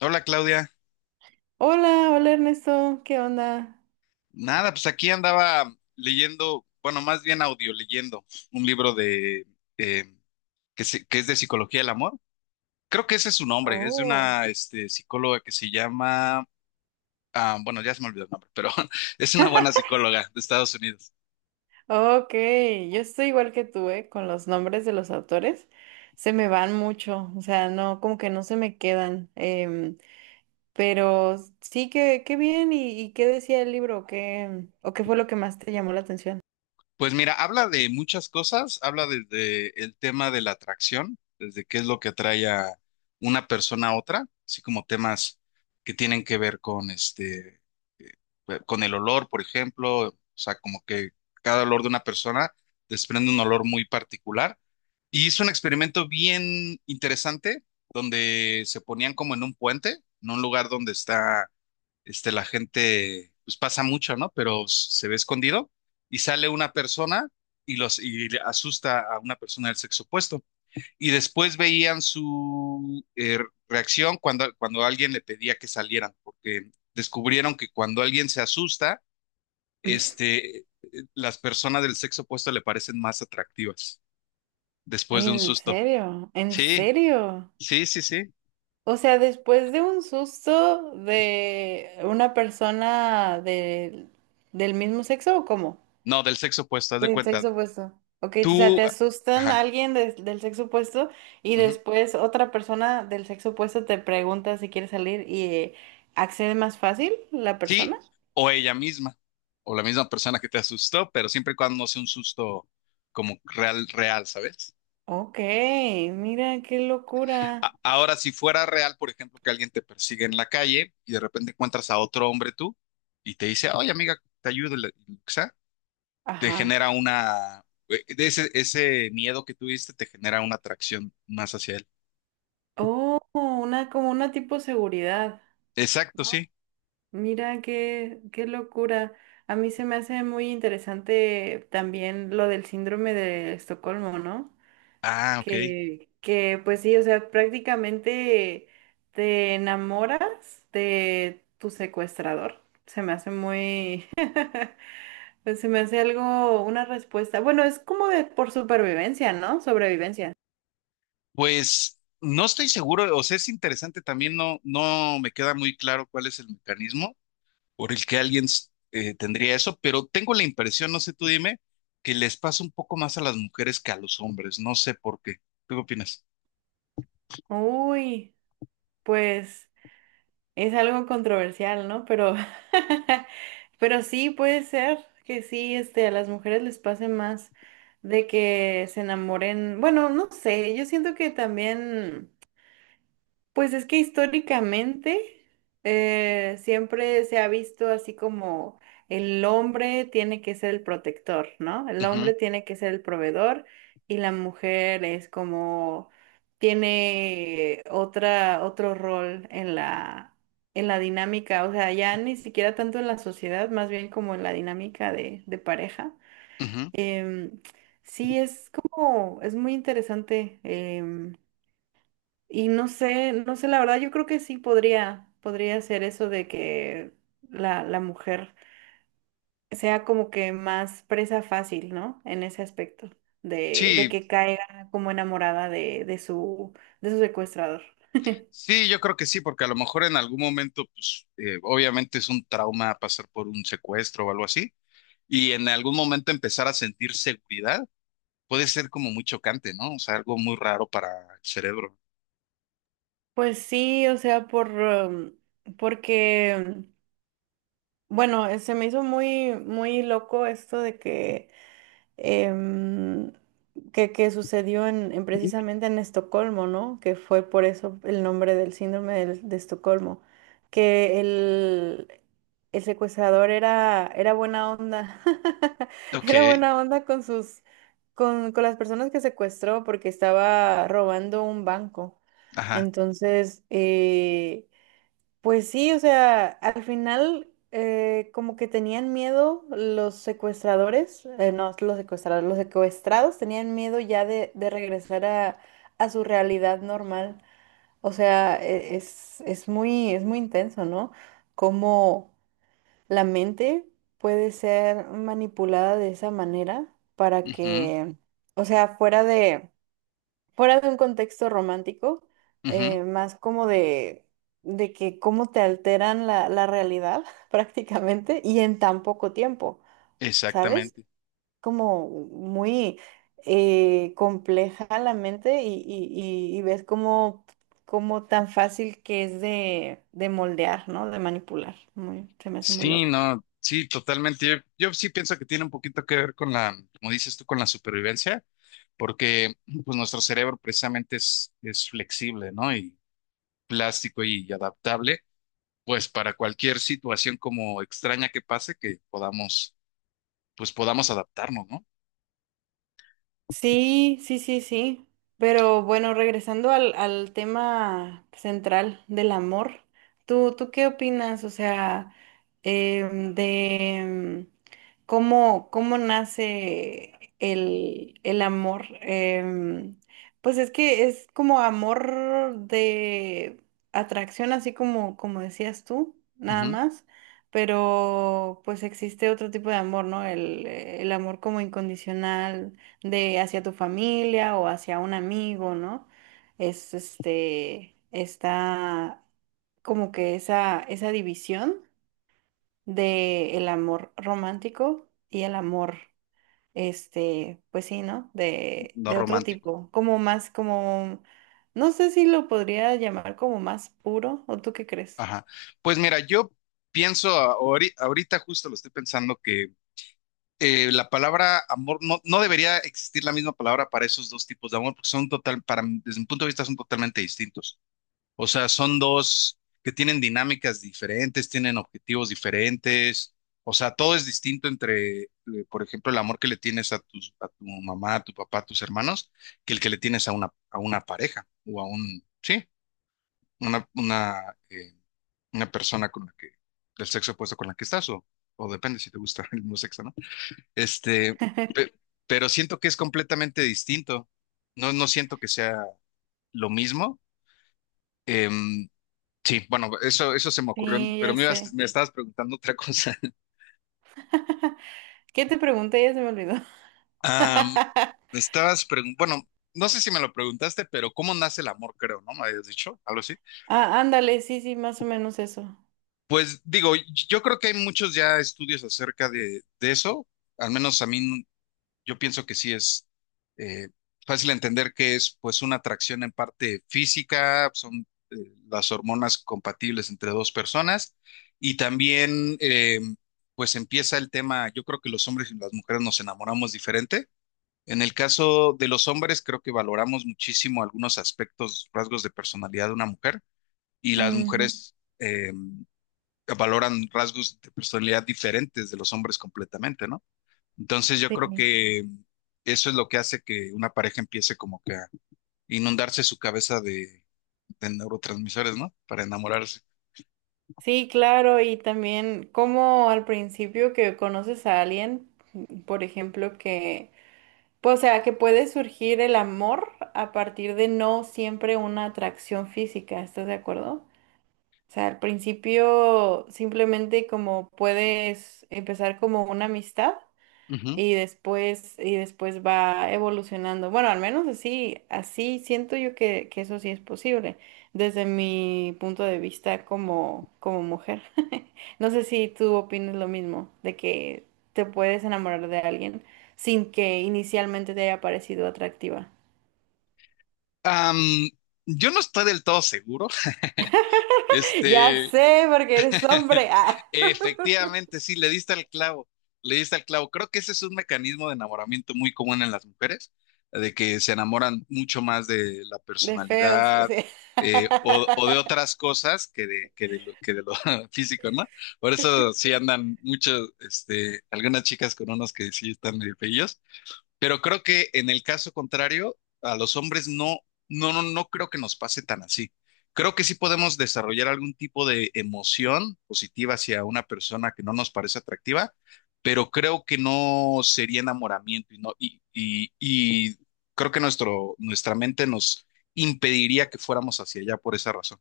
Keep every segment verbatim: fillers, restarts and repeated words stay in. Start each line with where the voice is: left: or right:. left: Hola, Claudia.
right: Hola, hola Ernesto, ¿qué onda?
left: Nada, pues aquí andaba leyendo, bueno, más bien audio leyendo un libro de eh, que, se- que es de psicología del amor. Creo que ese es su nombre, es de
right: Oh.
left: una este, psicóloga que se llama, ah, bueno, ya se me olvidó el nombre, pero es una buena psicóloga de Estados Unidos.
right: Ok, yo estoy igual que tú, ¿eh? Con los nombres de los autores. Se me van mucho, o sea, no, como que no se me quedan. Em, pero sí que, qué bien, ¿y, y qué decía el libro? ¿Qué, o qué fue lo que más te llamó la atención?
left: Pues mira, habla de muchas cosas, habla desde el tema de la atracción, desde qué es lo que atrae a una persona a otra, así como temas que tienen que ver con este eh, con el olor, por ejemplo. O sea, como que cada olor de una persona desprende un olor muy particular. Y hizo un experimento bien interesante donde se ponían como en un puente, en un lugar donde está, este, la gente pues pasa mucho, ¿no? Pero s- se ve escondido y sale una persona y los y le asusta a una persona del sexo opuesto, y después veían su eh, reacción cuando, cuando alguien le pedía que salieran, porque descubrieron que cuando alguien se asusta, este, eh, las personas del sexo opuesto le parecen más atractivas después
right: Ay,
left: de un
right: ¿en
left: susto.
right: serio? ¿En
left: Sí,
right: serio?
left: sí, sí, sí.
right: O sea, después de un susto de una persona de- del mismo sexo, ¿o cómo?
left: No, del sexo opuesto, haz de
right: Del
left: cuenta.
right: sexo opuesto. Ok, o sea,
left: Tú,
right: te asustan a
left: ajá,
right: alguien des- del sexo opuesto y
left: ujú.
right: después otra persona del sexo opuesto te pregunta si quiere salir y eh, accede más fácil la
left: Sí,
right: persona.
left: o ella misma, o la misma persona que te asustó, pero siempre y cuando no sea un susto como real, real, ¿sabes?
right: Ok, mira qué locura.
left: Ahora, si fuera real, por ejemplo, que alguien te persigue en la calle y de repente encuentras a otro hombre tú y te dice, oye, amiga, te ayudo, y lo que sea, te
right: Ajá.
left: genera una, eh, de ese, ese miedo que tuviste te genera una atracción más hacia él.
right: Oh, una como una tipo seguridad,
left: Exacto,
right: ¿no?
left: sí.
right: Mira qué, qué locura. A mí se me hace muy interesante también lo del síndrome de Estocolmo, ¿no?
left: Ah, ok.
right: Que, que pues sí, o sea, prácticamente te enamoras de tu secuestrador. Se me hace muy, pues se me hace algo, una respuesta. Bueno, es como de por supervivencia, ¿no? Sobrevivencia.
left: Pues no estoy seguro, o sea, es interesante también. No, no me queda muy claro cuál es el mecanismo por el que alguien eh, tendría eso, pero tengo la impresión, no sé, tú dime, que les pasa un poco más a las mujeres que a los hombres, no sé por qué. ¿Tú qué opinas?
right: Uy, pues es algo controversial, ¿no? Pero, pero sí puede ser que sí, este, a las mujeres les pase más de que se enamoren. Bueno, no sé, yo siento que también. Pues es que históricamente eh, siempre se ha visto así como el hombre tiene que ser el protector, ¿no? El
left: Ujú,
right: hombre tiene que ser el proveedor y la mujer es como tiene otra, otro rol en la, en la dinámica, o sea, ya ni siquiera tanto en la sociedad, más bien como en la dinámica de, de pareja.
left: ujú.
right: Em, sí, es como, es muy interesante. Em, y no sé, no sé, la verdad, yo creo que sí podría, podría ser eso de que la, la mujer sea como que más presa fácil, ¿no? En ese aspecto, de, de
left: Sí,
right: que caiga como enamorada de, de su, de su secuestrador.
left: sí, yo creo que sí, porque a lo mejor en algún momento, pues, eh, obviamente es un trauma pasar por un secuestro o algo así, y en algún momento empezar a sentir seguridad puede ser como muy chocante, ¿no? O sea, algo muy raro para el cerebro.
right: Pues sí, o sea, por, em, porque, bueno, eh, se me hizo muy, muy loco esto de que em, que, que sucedió en, en precisamente en Estocolmo, ¿no? Que fue por eso el nombre del síndrome del- de Estocolmo, que el, el secuestrador era, era buena onda,
left: Ok,
right: era buena onda con sus, con, con las personas que secuestró porque estaba robando un banco.
left: ajá.
right: Entonces, eh, pues sí, o sea, al final eh, como que tenían miedo los secuestradores, eh, no, los secuestradores, los secuestrados tenían miedo ya de, de regresar a, a su realidad normal. O sea, e- es, es muy, es muy intenso, ¿no? Cómo la mente puede ser manipulada de esa manera para
left: Ujú,
right: que, o sea, fuera fuera de un contexto romántico,
left: ujú.
right: eh, más como de, de que cómo te alteran la, la realidad prácticamente y en tan poco tiempo, ¿sabes?
left: Exactamente.
right: Como muy eh, compleja la mente y, y- y- y ves cómo, cómo tan fácil que es de, de moldear, ¿no? De manipular. Muy, se me hace muy
left: Sí,
right: loco.
left: no, sí, totalmente. Yo, yo sí pienso que tiene un poquito que ver con la, como dices tú, con la supervivencia, porque pues nuestro cerebro precisamente es, es flexible, ¿no? Y plástico y adaptable, pues para cualquier situación como extraña que pase, que podamos, pues podamos adaptarnos, ¿no?
right: Sí, sí, sí, sí. Pero bueno, regresando al, al tema central del amor, ¿tú, tú qué opinas? O sea, em, de em, cómo, cómo nace el, el amor. Em, pues es que es como amor de atracción, así como, como decías tú, nada
left: Ujú.
right: más. Pero pues existe otro tipo de amor, ¿no? El, el amor como incondicional de hacia tu familia o hacia un amigo, ¿no? Es este, está como que esa, esa división de el amor romántico y el amor, este, pues sí, ¿no? De,
left: No
right: de otro
left: romántico.
right: tipo, como más, como, no sé si lo podría llamar como más puro, ¿o tú qué crees?
left: Ajá. Pues mira, yo pienso ahori- ahorita justo lo estoy pensando que eh, la palabra amor no, no debería existir la misma palabra para esos dos tipos de amor porque son total, para mí, desde mi punto de vista son totalmente distintos. O sea, son dos que tienen dinámicas diferentes, tienen objetivos diferentes. O sea, todo es distinto entre, eh, por ejemplo, el amor que le tienes a tus, a tu mamá, a tu papá, a tus hermanos, que el que le tienes a una, a una pareja o a un, sí, una, una, eh, una persona con la que, del sexo opuesto con la que estás, o, o depende si te gusta el mismo sexo, ¿no? Este, pe- pero siento que es completamente distinto. No, no siento que sea lo mismo. Em, sí, bueno, eso, eso se me ocurrió,
right: Sí,
left: pero
right: ya
left: me ibas-
right: sé.
left: me estabas preguntando otra cosa.
right: ¿Qué te pregunté? Ya se me olvidó.
left: Am, Me estabas preguntando, bueno, no sé si me lo preguntaste, pero ¿cómo nace el amor? Creo, ¿no? Me habías dicho algo así.
right: Ah, ándale, sí, sí, más o menos eso.
left: Pues digo, yo creo que hay muchos ya estudios acerca de, de eso. Al menos a mí, yo pienso que sí es eh, fácil entender que es pues una atracción en parte física, son eh, las hormonas compatibles entre dos personas. Y también, eh, pues empieza el tema, yo creo que los hombres y las mujeres nos enamoramos diferente. En el caso de los hombres, creo que valoramos muchísimo algunos aspectos, rasgos de personalidad de una mujer, y las
right: Ujú.
left: mujeres eh, valoran rasgos de personalidad diferentes de los hombres completamente, ¿no? Entonces yo
right: Sí.
left: creo que eso es lo que hace que una pareja empiece como que a inundarse su cabeza de, de neurotransmisores, ¿no? Para enamorarse.
right: Sí, claro, y también como al principio que conoces a alguien, por ejemplo, que, pues, o sea, que puede surgir el amor a partir de no siempre una atracción física, ¿estás de acuerdo? O sea, al principio simplemente como puedes empezar como una amistad
left: Ujú.
right: y después, y después va evolucionando. Bueno, al menos así, así siento yo que, que eso sí es posible, desde mi punto de vista como, como mujer. No sé si tú opinas lo mismo, de que te puedes enamorar de alguien sin que inicialmente te haya parecido atractiva.
left: Am, yo no estoy del todo seguro.
right: Ya
left: Este,
right: sé, porque eres hombre. Ah,
left: efectivamente, sí, le diste al clavo, le diste al clavo. Creo que ese es un mecanismo de enamoramiento muy común en las mujeres, de que se enamoran mucho más de la
right: de feos,
left: personalidad,
right: sí.
left: eh, o, o de otras cosas que de, que de lo, que de lo físico, ¿no? Por eso sí andan muchos, este, algunas chicas con unos que sí están medio feillos, pero creo que en el caso contrario, a los hombres no, no, no, no creo que nos pase tan así. Creo que sí podemos desarrollar algún tipo de emoción positiva hacia una persona que no nos parece atractiva, pero creo que no sería enamoramiento y no, y, y, y creo que nuestro, nuestra mente nos impediría que fuéramos hacia allá por esa razón.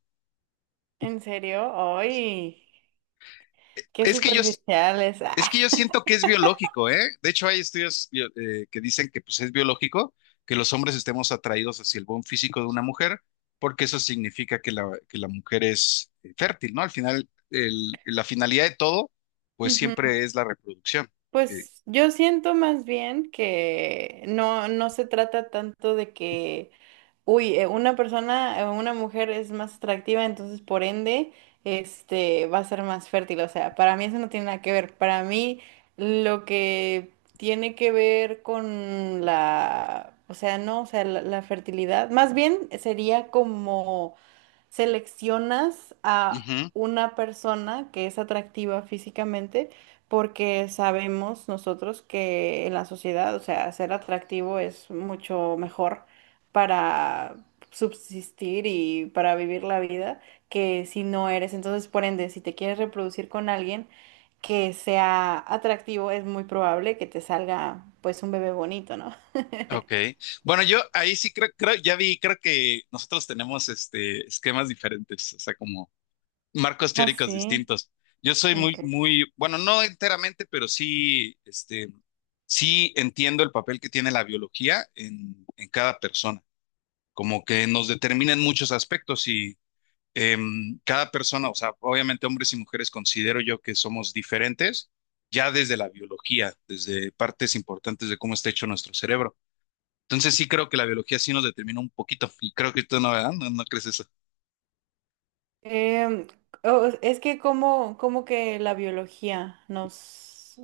right: ¿En serio? ¡Ay! ¡Qué
left: Es que yo,
right: superficiales!
left: Es
right: Ah.
left: que yo siento que es biológico, ¿eh? De hecho, hay estudios bio- eh, que dicen que pues es biológico que los hombres estemos atraídos hacia el buen físico de una mujer, porque eso significa que la, que la mujer es eh, fértil, ¿no? Al final, el- la finalidad de todo pues
right: Ujú.
left: siempre es la reproducción. Eh,
right: Pues yo siento más bien que no, no se trata tanto de que, uy, eh, una persona, eh, una mujer es más atractiva, entonces por ende, este, va a ser más fértil. O sea, para mí eso no tiene nada que ver. Para mí lo que tiene que ver con la, o sea, no, o sea, la la fertilidad, más bien sería como seleccionas a
left: ujú,
right: una persona que es atractiva físicamente porque sabemos nosotros que en la sociedad, o sea, ser atractivo es mucho mejor para subsistir y para vivir la vida que si no eres. Entonces, por ende, si te quieres reproducir con alguien que sea atractivo, es muy probable que te salga pues un bebé bonito, ¿no?
left: ok. Bueno, yo ahí sí creo, creo, ya vi, creo que nosotros tenemos este, esquemas diferentes, o sea, como marcos
right: Ah,
left: teóricos
right: sí.
left: distintos. Yo soy muy,
right: Ok.
left: muy, bueno, no enteramente, pero sí, este, sí entiendo el papel que tiene la biología en, en cada persona, como que nos determina en muchos aspectos. Y em, cada persona, o sea, obviamente hombres y mujeres considero yo que somos diferentes ya desde la biología, desde partes importantes de cómo está hecho nuestro cerebro. Entonces sí creo que la biología sí nos determina un poquito, y creo que tú no, ¿verdad? No, no crees eso.
right: Em, o- es que como, como que la biología nos,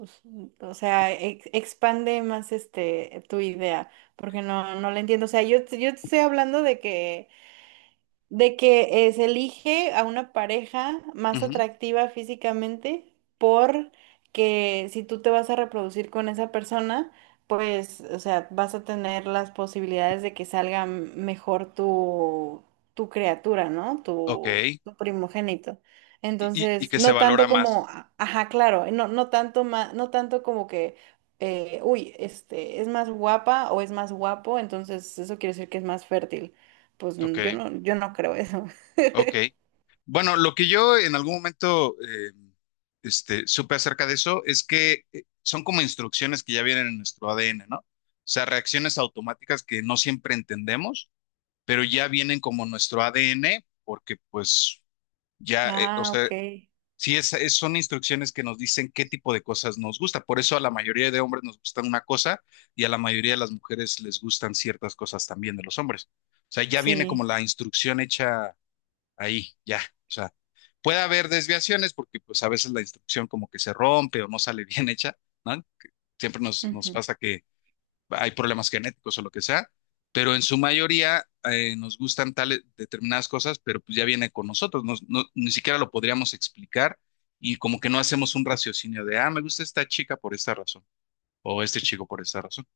right: o sea, ex- expande más este tu idea, porque no, no la entiendo. O sea, yo, yo te estoy hablando de que de que eh, se elige a una pareja más
left: Ujú.
right: atractiva físicamente porque si tú te vas a reproducir con esa persona, pues, o sea, vas a tener las posibilidades de que salga mejor tu, tu criatura, ¿no?
left: Ok.
right: Tu,
left: Y,
right: tu primogénito.
left: y- y
right: Entonces,
left: que se
right: no tanto
left: valora
right: como,
left: más.
right: a- ajá, claro, no, no tanto ma- no tanto como que, eh, uy, este, es más guapa o es más guapo, entonces eso quiere decir que es más fértil. Pues
left: Ok,
right: n- yo no, yo no creo eso.
left: ok. Bueno, lo que yo en algún momento eh, este, supe acerca de eso es que eh, son como instrucciones que ya vienen en nuestro A D N, ¿no? O sea, reacciones automáticas que no siempre entendemos, pero ya vienen como nuestro A D N, porque pues ya, eh, o
right: Ah,
left: sea,
right: ok.
left: sí es, es- son instrucciones que nos dicen qué tipo de cosas nos gusta. Por eso a la mayoría de hombres nos gustan una cosa, y a la mayoría de las mujeres les gustan ciertas cosas también de los hombres. O sea, ya viene como
right: Sí.
left: la instrucción hecha ahí, ya. O sea, puede haber desviaciones porque pues a veces la instrucción como que se rompe o no sale bien hecha, ¿no? Siempre nos, nos
right: Ujú.
left: pasa que hay problemas genéticos o lo que sea, pero en su mayoría, eh, nos gustan tales determinadas cosas, pero pues ya viene con nosotros, nos- no- ni siquiera lo podríamos explicar, y como que no hacemos un raciocinio de, ah, me gusta esta chica por esta razón o este chico por esta razón.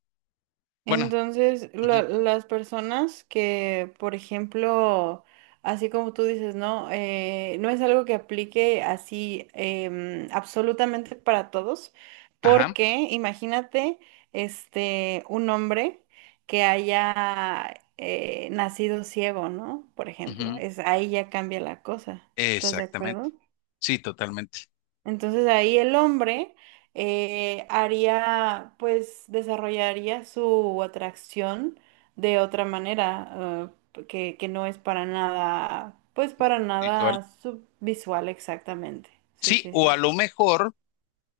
left: Bueno,
right: Entonces,
left: ujú,
right: la- las personas que, por ejemplo, así como tú dices, ¿no? Eh, no es algo que aplique así em, absolutamente para todos,
left: ajá,
right: porque imagínate, este, un hombre que haya eh, nacido ciego, ¿no? Por ejemplo,
left: ujú,
right: es, ahí ya cambia la cosa. ¿Estás de
left: exactamente.
right: acuerdo?
left: Sí, totalmente.
right: Entonces ahí el hombre eh, haría, pues desarrollaría su atracción de otra manera, eh, que, que no es para nada, pues para
left: Visual.
right: nada subvisual exactamente. Sí,
left: Sí,
right: sí,
left: o
right: sí.
left: a lo mejor,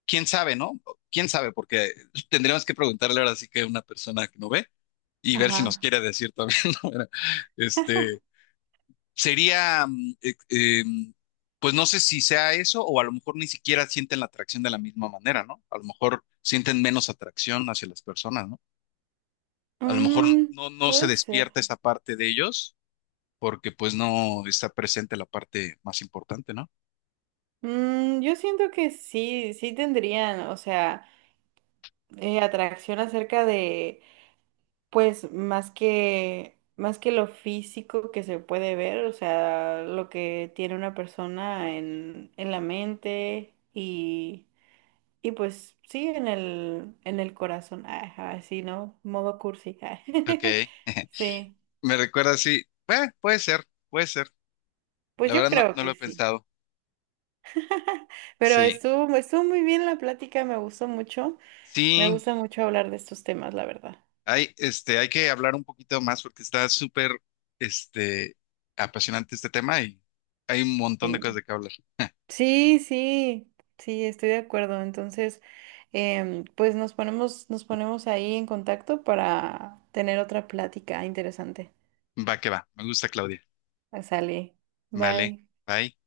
left: quién sabe, ¿no? Quién sabe, porque tendríamos que preguntarle ahora sí que a una persona que no ve, y ver si nos
right: Ajá.
left: quiere decir también, ¿no? Era, Este, Sería, mm, eh, eh, mm, pues no sé si sea eso, o a lo mejor ni siquiera sienten la atracción de la misma manera, ¿no? A lo mejor sienten menos atracción hacia las personas, ¿no? A lo mejor
right: Mm,
left: no, no se
right: puede ser.
left: despierta esa parte de ellos porque pues no está presente la parte más importante, ¿no?
right: Mm, yo siento que sí, sí tendrían, o sea, eh, atracción acerca de pues más que, más que lo físico que se puede ver, o sea, lo que tiene una persona en, en la mente y, y pues sí, en el, en el corazón, ajá, así, ¿no? Modo cursi. Ah.
left: Ok.
right: Sí,
left: Me recuerda sí. Eh, puede ser, puede ser.
right: pues
left: La
right: yo
left: verdad no,
right: creo
left: no lo
right: que
left: he
right: sí.
left: pensado.
right: Pero
left: Sí,
right: estuvo, estuvo muy bien la plática, me gustó mucho. Me
left: sí.
right: gusta mucho hablar de estos temas, la verdad.
left: Hay, este, hay que hablar un poquito más porque está súper, este, apasionante este tema, y hay un montón de cosas
right: Sí.
left: de que hablar.
right: Sí, sí, sí, estoy de acuerdo. Entonces, em, pues nos ponemos, nos ponemos ahí en contacto para tener otra plática interesante.
left: Va que va. Me gusta, Claudia.
right: Sale.
left: Vale.
right: Bye.
left: Bye.